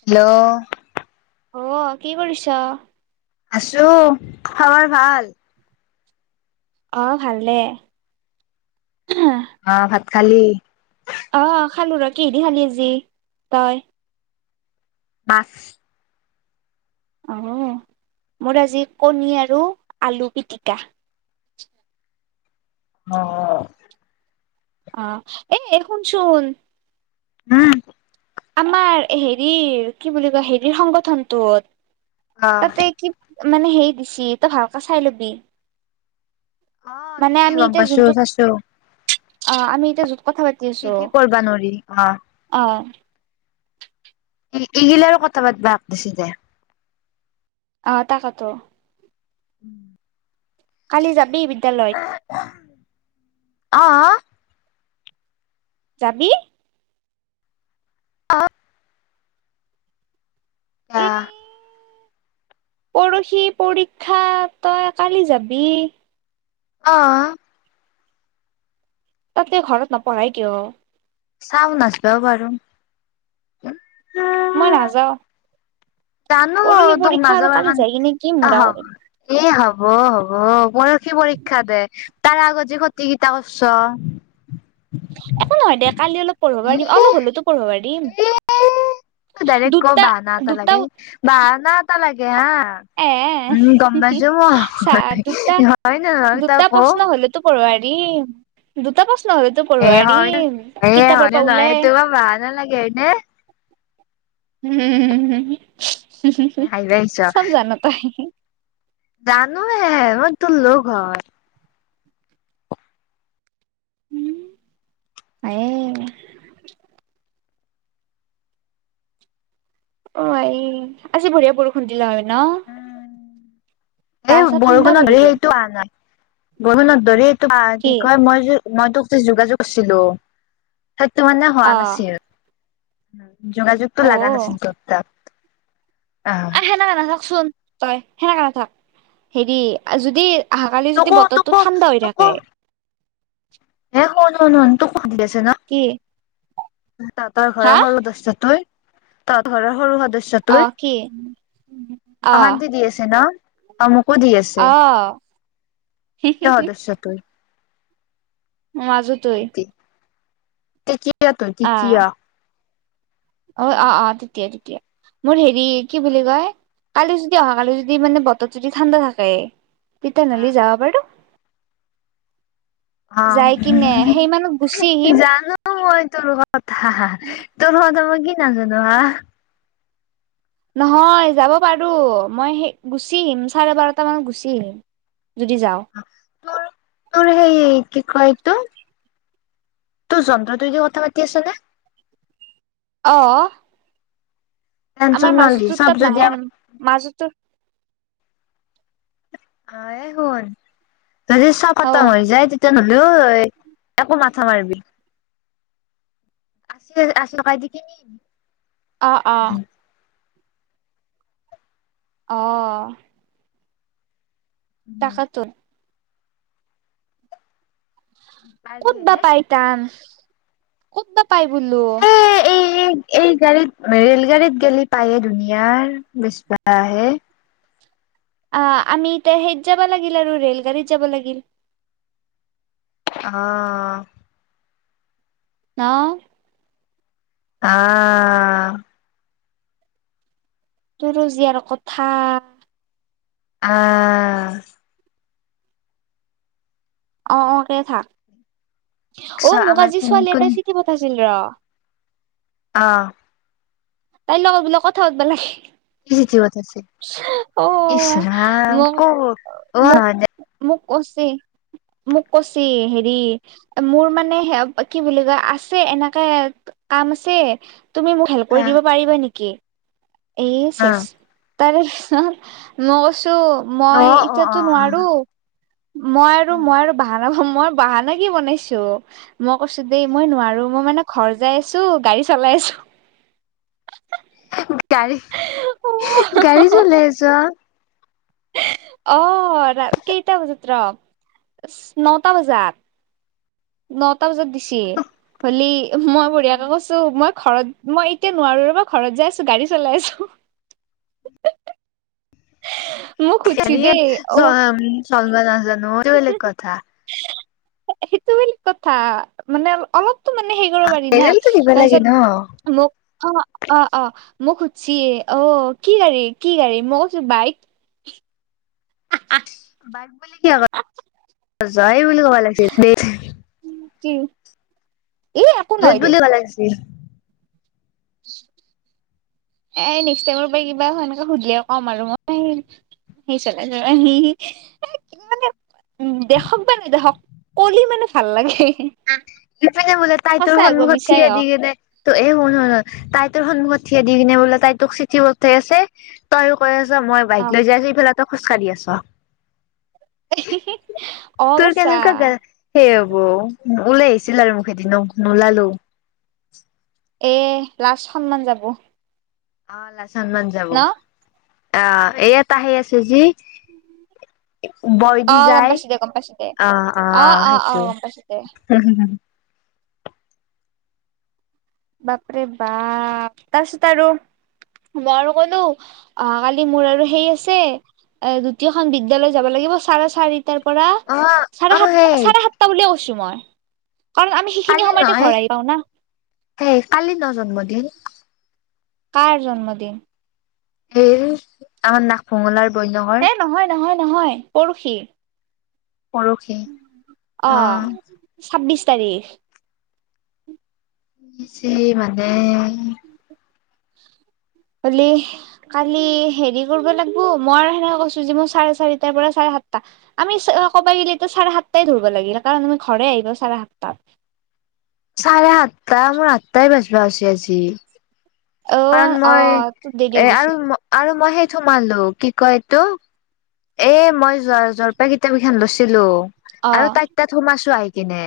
Hello? অ' কি কৰিছ? আছো, খাবাৰ ভাল? অ' ভালে। অ' ভাত খালি? অ' খালো ৰ, কিহদি খালি আজি তই? মাছ। অঁ মোৰ আজি কণী আৰু আলু পিটিকা। অ'। অ', এ শুনচোন? উম। আমাৰ হেৰিৰ কি বুলি কয়, হেৰিৰ অ সংগঠনটোত। তাতে কি মানে হেৰি দিছি, তই ভালকে চাই ল'বি। অ' মানে দিছি আমি গ'ম এতিয়া পাইছো, যোনটোত চাইছো। অ', আমি এতিয়া য'ত কথা পাতি কি আছো কি কৰবা নোৱাৰি, অ'। অ'। ইগিলাৰো কথা পাতবা দিছি দে। অ', তাকাতো। [inaudible] কালি যাবি বিদ্যালয়ত? অ'। যাবি? অ'। এই আ'। পৰহি পৰীক্ষা, তই কালি যাবি? অ'। তাতকে ঘৰত নপঢ়াই কিয়? চাহ বনাইছিলোঁ, ৰ'বা আৰু। মই নাযাওঁ। জানো তোক আৰু নাযাব কালি কাৰণে, যাই কিনে কি মুৰা কৰিম আহক। এ হ'ব, হ'ব, পৰসি পৰীক্ষা যে। তাৰ আগত যে ক্ষতি কিতা কৰছ। একো নহয় দে, কালি অলপ পঢ়িব পাৰিম। অলপ হলেতো পঢ়িব পাৰিম। এ তই দাইৰেক্ট কওঁ, দুটা বাহানা এটা দুটা লাগে। বাহানা টা লাগে হা। এ উম, গম পাইছো চা মই, হয় নে নহয় তই কওঁ। তোক পঢ়োৱাই দিম। দুটা প্ৰশ্ন হলেওঁ তোৰ এ পঢ়োৱাই হয় দিম। এ কিতাপৰ হয়নে পৰা নহয় এইটো ওলাইয়ে। বৰ বাহানা লাগে হয়নে? হাঁহিব আহিছ চব জান তই। জানোয়ে মই তোৰ লগ হয়। উম, নাইয়ে। অ, এই আজি বঢ়িয়া বৰষুণ দিলে হয় ন? গা এই চা ঠাণ্ডা পৰি বৰষুণত গেল [unintelligible] বৰষুণত ধৰি এইটো আ, কি কয় মই য'ত মই তোক যে যোগাযোগ কৰিছিলো, সেইটো মানে অ হোৱা নাছিল। যোগাযোগটো অ লাগা নাছিল তোৰ তাত। আহ, সেনেকে নাথাকচোন তই, সেনেকাে নাথাক। হেৰি যদি অহাকালি যদি তোকো বতৰটো টো, তোকো ঠাণ্ডা হৈ থাকে। এই শুন, শুন, শুন তোক সুধি আছে ন,? কি? তহঁতৰ হা ঘৰৰ সৰু সদস্য তই, তহঁতৰ ঘৰৰ সৰু সদস্য অ তই, কি অ অশান্তি দি আছে ন? অ, মোকো দি অ আছে। কিয় সদস্য তই [inaudible] শান্তি, তৃতীয় তই তৃতীয়। আহ অ, অ, অ, তৃতীয়, তৃতীয়। মোৰ হেৰি কি বুলি কয়? কালি যদি অহাকালি যদি মানে বতৰ যদি ঠাণ্ডা থাকে। তেতিয়া ন'হলি যাব পাৰো। অ, যাই [inaudible] কিনে সেইমানত গুচি জানো। আহিম জানো মই তোৰ কথা, তোৰ কথা মই কি নাজানো হা। নহয় যাব পাৰো। মই সেই গুচি আহিম, চাৰে বাৰটা মানত গুচি আহিম। যদি যাওঁ। তোৰ, তোৰ সেই কি কয় এইটো তোৰ যন্ত্ৰটো দি কথা পাতি আছ নে? অ, টেনচন আমাৰ নলবি মাজতটো চব তাত যদি নাহে, মাজটো আহে সোন, যদি চাহ অ পাতা হৈ যায় তে তেনেহ'লেও, একো মাথা নামাৰিবি। আশি টকাই দি কিনিম। অ, অ, অ, তাকেতোন। পাৰি ক'তবা হয়নে পাই টান, ক'তবা পাই বোলো? এ এই এই গাড়ীত ৰেল গাড়ীত গেলি পায় এই দুনীয়াৰ, বিছ টাকাহে। অ, আমি এতিয়া সেইত যাব লাগিল আৰু ৰেল গাড়ীত যাব লাগিল। অ, ন, অ, তোৰো যে আৰু কথা। আ আহ, অ, অ, কেই থাক চ অ, মোক আমাৰ আজি কিন ছোৱালী এটাই কোনে চিঠি পঠাইছিল ৰহ। অ, তাইৰ লগত বোলে কথা পাতবা লাগে। কি চিঠি পথাইছে, অ ইচ মোক ৰাম মোক [unintelligible] মোক কহছি। মোক কছি হেৰি মোৰ মানে হে কি বুলি কয় আছে এনেকে কাম আছে তুমি মোক হেল্প কৰি দিব পাৰিবা নেকি? এই চেচ তাৰপিছত মই কৈছোঁ অ মই অ অ অ এতিয়াতো অ নোৱাৰোঁ। মই আৰু উম মই আৰু বাহানা মই বাহানা কি বনাইছোঁ। মই কৈছোঁ দেই মই নোৱাৰোঁ মই মানে ঘৰ যাই আছো, গাড়ী চলাইছো। গাড়ী চলাই আছ? অ ৰা কেইটা বজাত ৰ, নটা বজাত। নটা বজাত দিছি। হলি মই বঢ়িয়াকে কৈছোঁ মই ঘৰত মই এতিয়া নোৱাৰো ৰবা। ঘৰত যাই আছো, গাড়ী চলাই আছো। মোক সুধছি দেই অ [unintelligible] সেইটো বেলেগ কথা, মানে অলপ ত মানে হেই কৰিব পাৰি না। লেবেলটো দিব লাগে তাৰপিছত ন মোক অ অ অ মোক সোধছি। অ কি গাড়ী কি গাড়ী, মই কৈছো বাইক। আহ [unintelligible] কি ই একো নহয় দে [unintelligible] [inaudible] এই নেক্সট টাইমৰ পৰা কিবা সেনেকে সুধিলে ক'ম আৰু মই [unintelligible] উম দেখক বা নেদেখক কলি মানে ভাল লাগে। বোলে তাই তোৰ সঁচা হওক বা সন্মুখত মিছাই থিয় দি হওক কিনে এই শুন শুন তাই তোৰ সন্মুখত থিয় দি কিনে বোলে তাই তোক চিঠি পথে আছে তইও কৈ আছ মই বাইক অ লৈ যাই আছো, ইফালে তই খোজকাঢ়ি আছ। অ তোৰ বচা কেনেকুৱা গা সেই হ'ব ওলাই আ আছিল আৰু মোখেদি নো নোলালো এহ এই লাচ সন্মান যাব। অ লাচ সন্মান যাব। ন অ এইয়াটা আহি আছে যি। [inaudible] বৈ অ দি গম যায় পাইছো দে, গম পাইছো দে। অ অ অ গম পাইছো দে। উম বাপৰে বাপ তাৰপিছত আৰু মই কলো অহাকালি মোৰ আৰু হেৰি আছে দুতীয়খন বিদ্যালয় যাব লাগিব চাৰে চাৰি তাৰ পৰা অ চাৰে অ সাত সেই চাৰে সাতটা বুলিয়ে কৈছো মই। কাৰণ আমি সেইখিনি কালি সময়তে নাই, ঘৰ আহি পাওঁ না এহ কালি ন জন্মদিন। কাৰ জন্মদিন? [unintelligible] ঐ নহয় নহয় নহয় পৰহি। পৰহি অ ছাব্বিছ তাৰিখ। পিছে মানে [unintelligible] কালি হেৰি কৰিব লাগবো। মই আৰু সেনেকে কৈছো যে মই চাৰে চাৰিটাৰ পৰা চাৰে সাতটা। আমি চ কব গিলে চাৰে সাতটাই ধৰিব লাগিলে কাৰণ আমি ঘৰে আহি পাওঁ চাৰে সাতটাত। চাৰে সাতটা মোৰ আঠটাই বাজিব হৈছে আজি। অ কাৰণ অ মই তোৰ দেৰি এ হৈ গৈছিল আৰু-আৰু মই সেই সোমালো কি কয় এইটো। এ মই [unintelligible] জৰপাই কিতাপকেইখন লৈছিলো অ আৰু তাই তাত সোমাইছোঁ আহি কিনে।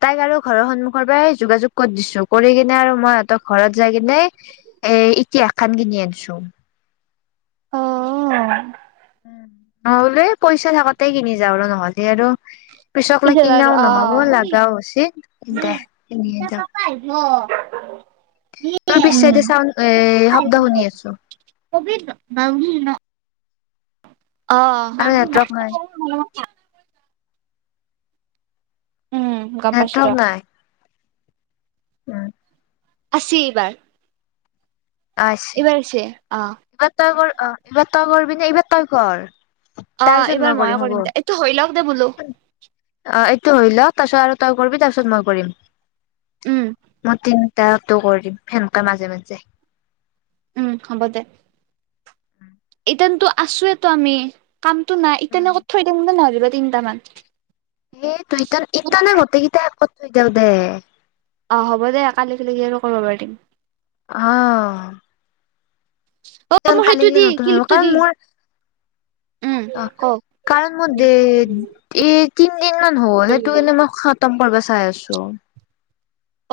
তাইক আৰু ঘৰৰ সন্মুখৰ পৰাই যোগাযোগ কৰি দিছো কৰি কিনে আৰু মই সিহঁতক ঘৰত যাই কিনে এ ইতিহাসখন কিনি আনিছোঁ। অঁ-অঁ। উম। মই বোলে এই পইচা থাকোঁতেই কিনি যাওঁ আৰু নহ'লে আৰু পিছক লৈ পিছত আৰু কিনাও অ নহ'ব, উম লগাও হৈছে দে কিনিয়ে দিওঁ। তোৰ পিছে দি চাউন এই শব্দ শুনি আছোঁ। [unintelligible] অ! আৰু নেটৱৰ্ক নাই [unintelligible] উম, গম পাইছো ৰ নেটৱৰ্ক নাই। উম! আহিছে এইবাৰ। আছে এইবাৰ আহিছে অঁ। এইবাৰ তই কৰ অ এইবাৰ তই কৰবি নে এইবাৰ তই কৰ। অঁ! তাৰপিছত এইবাৰ মই ময়ে হ'ব কৰিম দে এইটো হৈ লওক দে বোলো। অঁ! এইটো হৈ ল‌ওক তাৰ পিছত আৰু তই কৰিবি তাৰপিছত মই কৰিম। উম মই তিনটাটো কৰিম সেনেকে মাজে-মাজে। উম! হ'ব দে। এতিয়াটো আছোঁৱেইটো আমি কামটো না এতিয়া উম নে কৰি থৈ দিওঁ দে নহ'লে বা তিনটামান। এ তইটোন ইটানে গোটেইকেইটাই আকত থৈ দিওঁ দে। অঁ! হ'ব দে কালিক লৈকে আৰু কৰিব পাৰিম। অঁ! অ মো সেইটো গিলে দি নতুন আহিব ক্লিপটো কাৰণ দি। মোৰ উম, অ ক‌ওক? কাৰণ মোৰ দে এ তিনদিন মান হ'ল সেইটো এনেই মই খাওঁ উতম কৰিব চাই আছোঁ।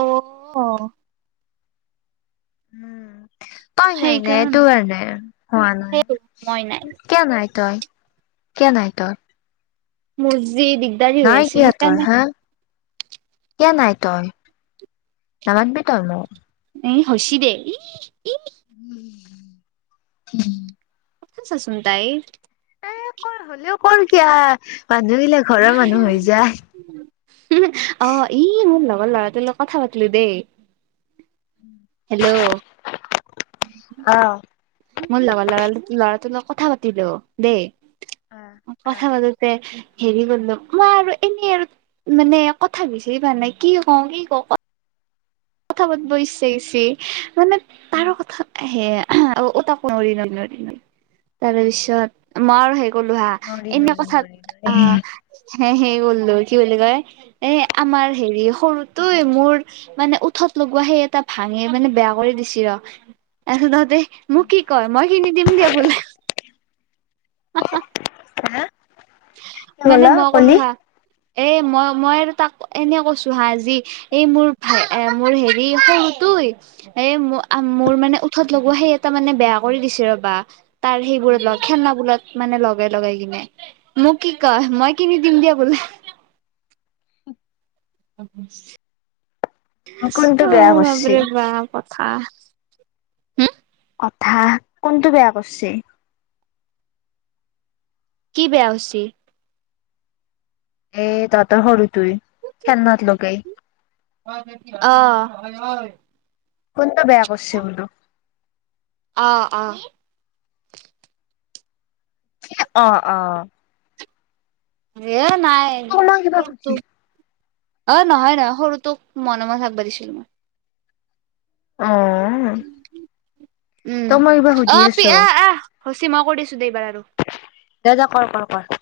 অউ, অ। উম! তই নাই নে সেইটো সেইকাৰণে কাৰণে হোৱা নাই। মই নাই কিয় নাই তই? কিয় নাই তই? মোৰ যি দিক নাই কিয় তই হা? কিয় নাই তই? নামাতিবি তই মোক? এই হয়ছি দে ইহ-ইহ। উম! উম। [unintelligible] চাচোন তাইৰ। এ কৰ হ'লেও কৰ কিয়া মানুহ গিলা ঘৰৰ মানুহ হৈ যায়। [unintelligible] অ! ই মোৰ লগৰ ল'ৰাটোৰ লগত কথা পাতিলোঁ দেই। হেল্ল'! [inaudible] অ! মোৰ লগৰ ল'ৰা ল'ৰাটোৰ লগত কথা পাতিলোঁ দেই, অ', অ', কথা পাতোঁতে হেৰি কৰিলোঁ মই আৰু এনেই আৰু মানে কথা বিচাৰি পোৱা নাই কি কওঁ, কি কওঁ ক'ত কথা পাতিব ইচ্ছা গৈছে মানে তাৰো কথা সেয়া [inaudible] তাকো নৰি ন নৰি ন তাৰ পিছত মোৰ সেই কলোঁ হা নৰি এনেই নৰি কথাত নৰি নৰি আহ হে সেই কৰিলোঁ কি বুলি কয় এ আমাৰ হেৰি সৰুটোয়ে মোৰ মানে উ ঠত লগোৱা সেই এটা ভাঙি মানে বেয়া কৰি দিছি ৰ, তাৰপিছত তহঁতে মোক কি কয় মই কিনি দিম দিয়া বোলে। হা? কি মানে ক'লা মই ক'লো কলি হা, এ মই মই আৰু তাক এনে কৈছোঁ হা আজি এই মোৰ ভা এ মোৰ হেৰি সৰু তই এ মোৰ মোৰ মানে উঠত লগোৱা সেই এটা মানে বেয়া কৰি দিছে ৰবা। তাৰ সেইবোৰত লগ খেলনাবোৰত মানে লগাই লগাই কিনে। মোক কি কয় মই কিনি দিম দিয়া বোলে। [unintelligible] কোনটো অ বেয়া কৰিছে বাপৰে বাব কথা। হুম কথা কোনটো বেয়া কৰছে? কি বেয়া হৈছি? এ তহঁতৰ সৰুটোৱে খেলনাত লগাই। [inaudible] কোনটো বেয়া কৰছে বোলোঁ? অঁ অঁ। অঁ অ। এ নাই, তোক মই কিবা কোনটো? সুধি অ নহয় নহয়, সৰুটোক মনে মনে থাকবা দিছিলোঁ মই। অঁ। উম, কিবা সুধি অ পি আছো আহ আহ হৈছে মই কৈ দিছোঁ দে এইবাৰ আৰু। দে দে কৰ কৰ কৰ।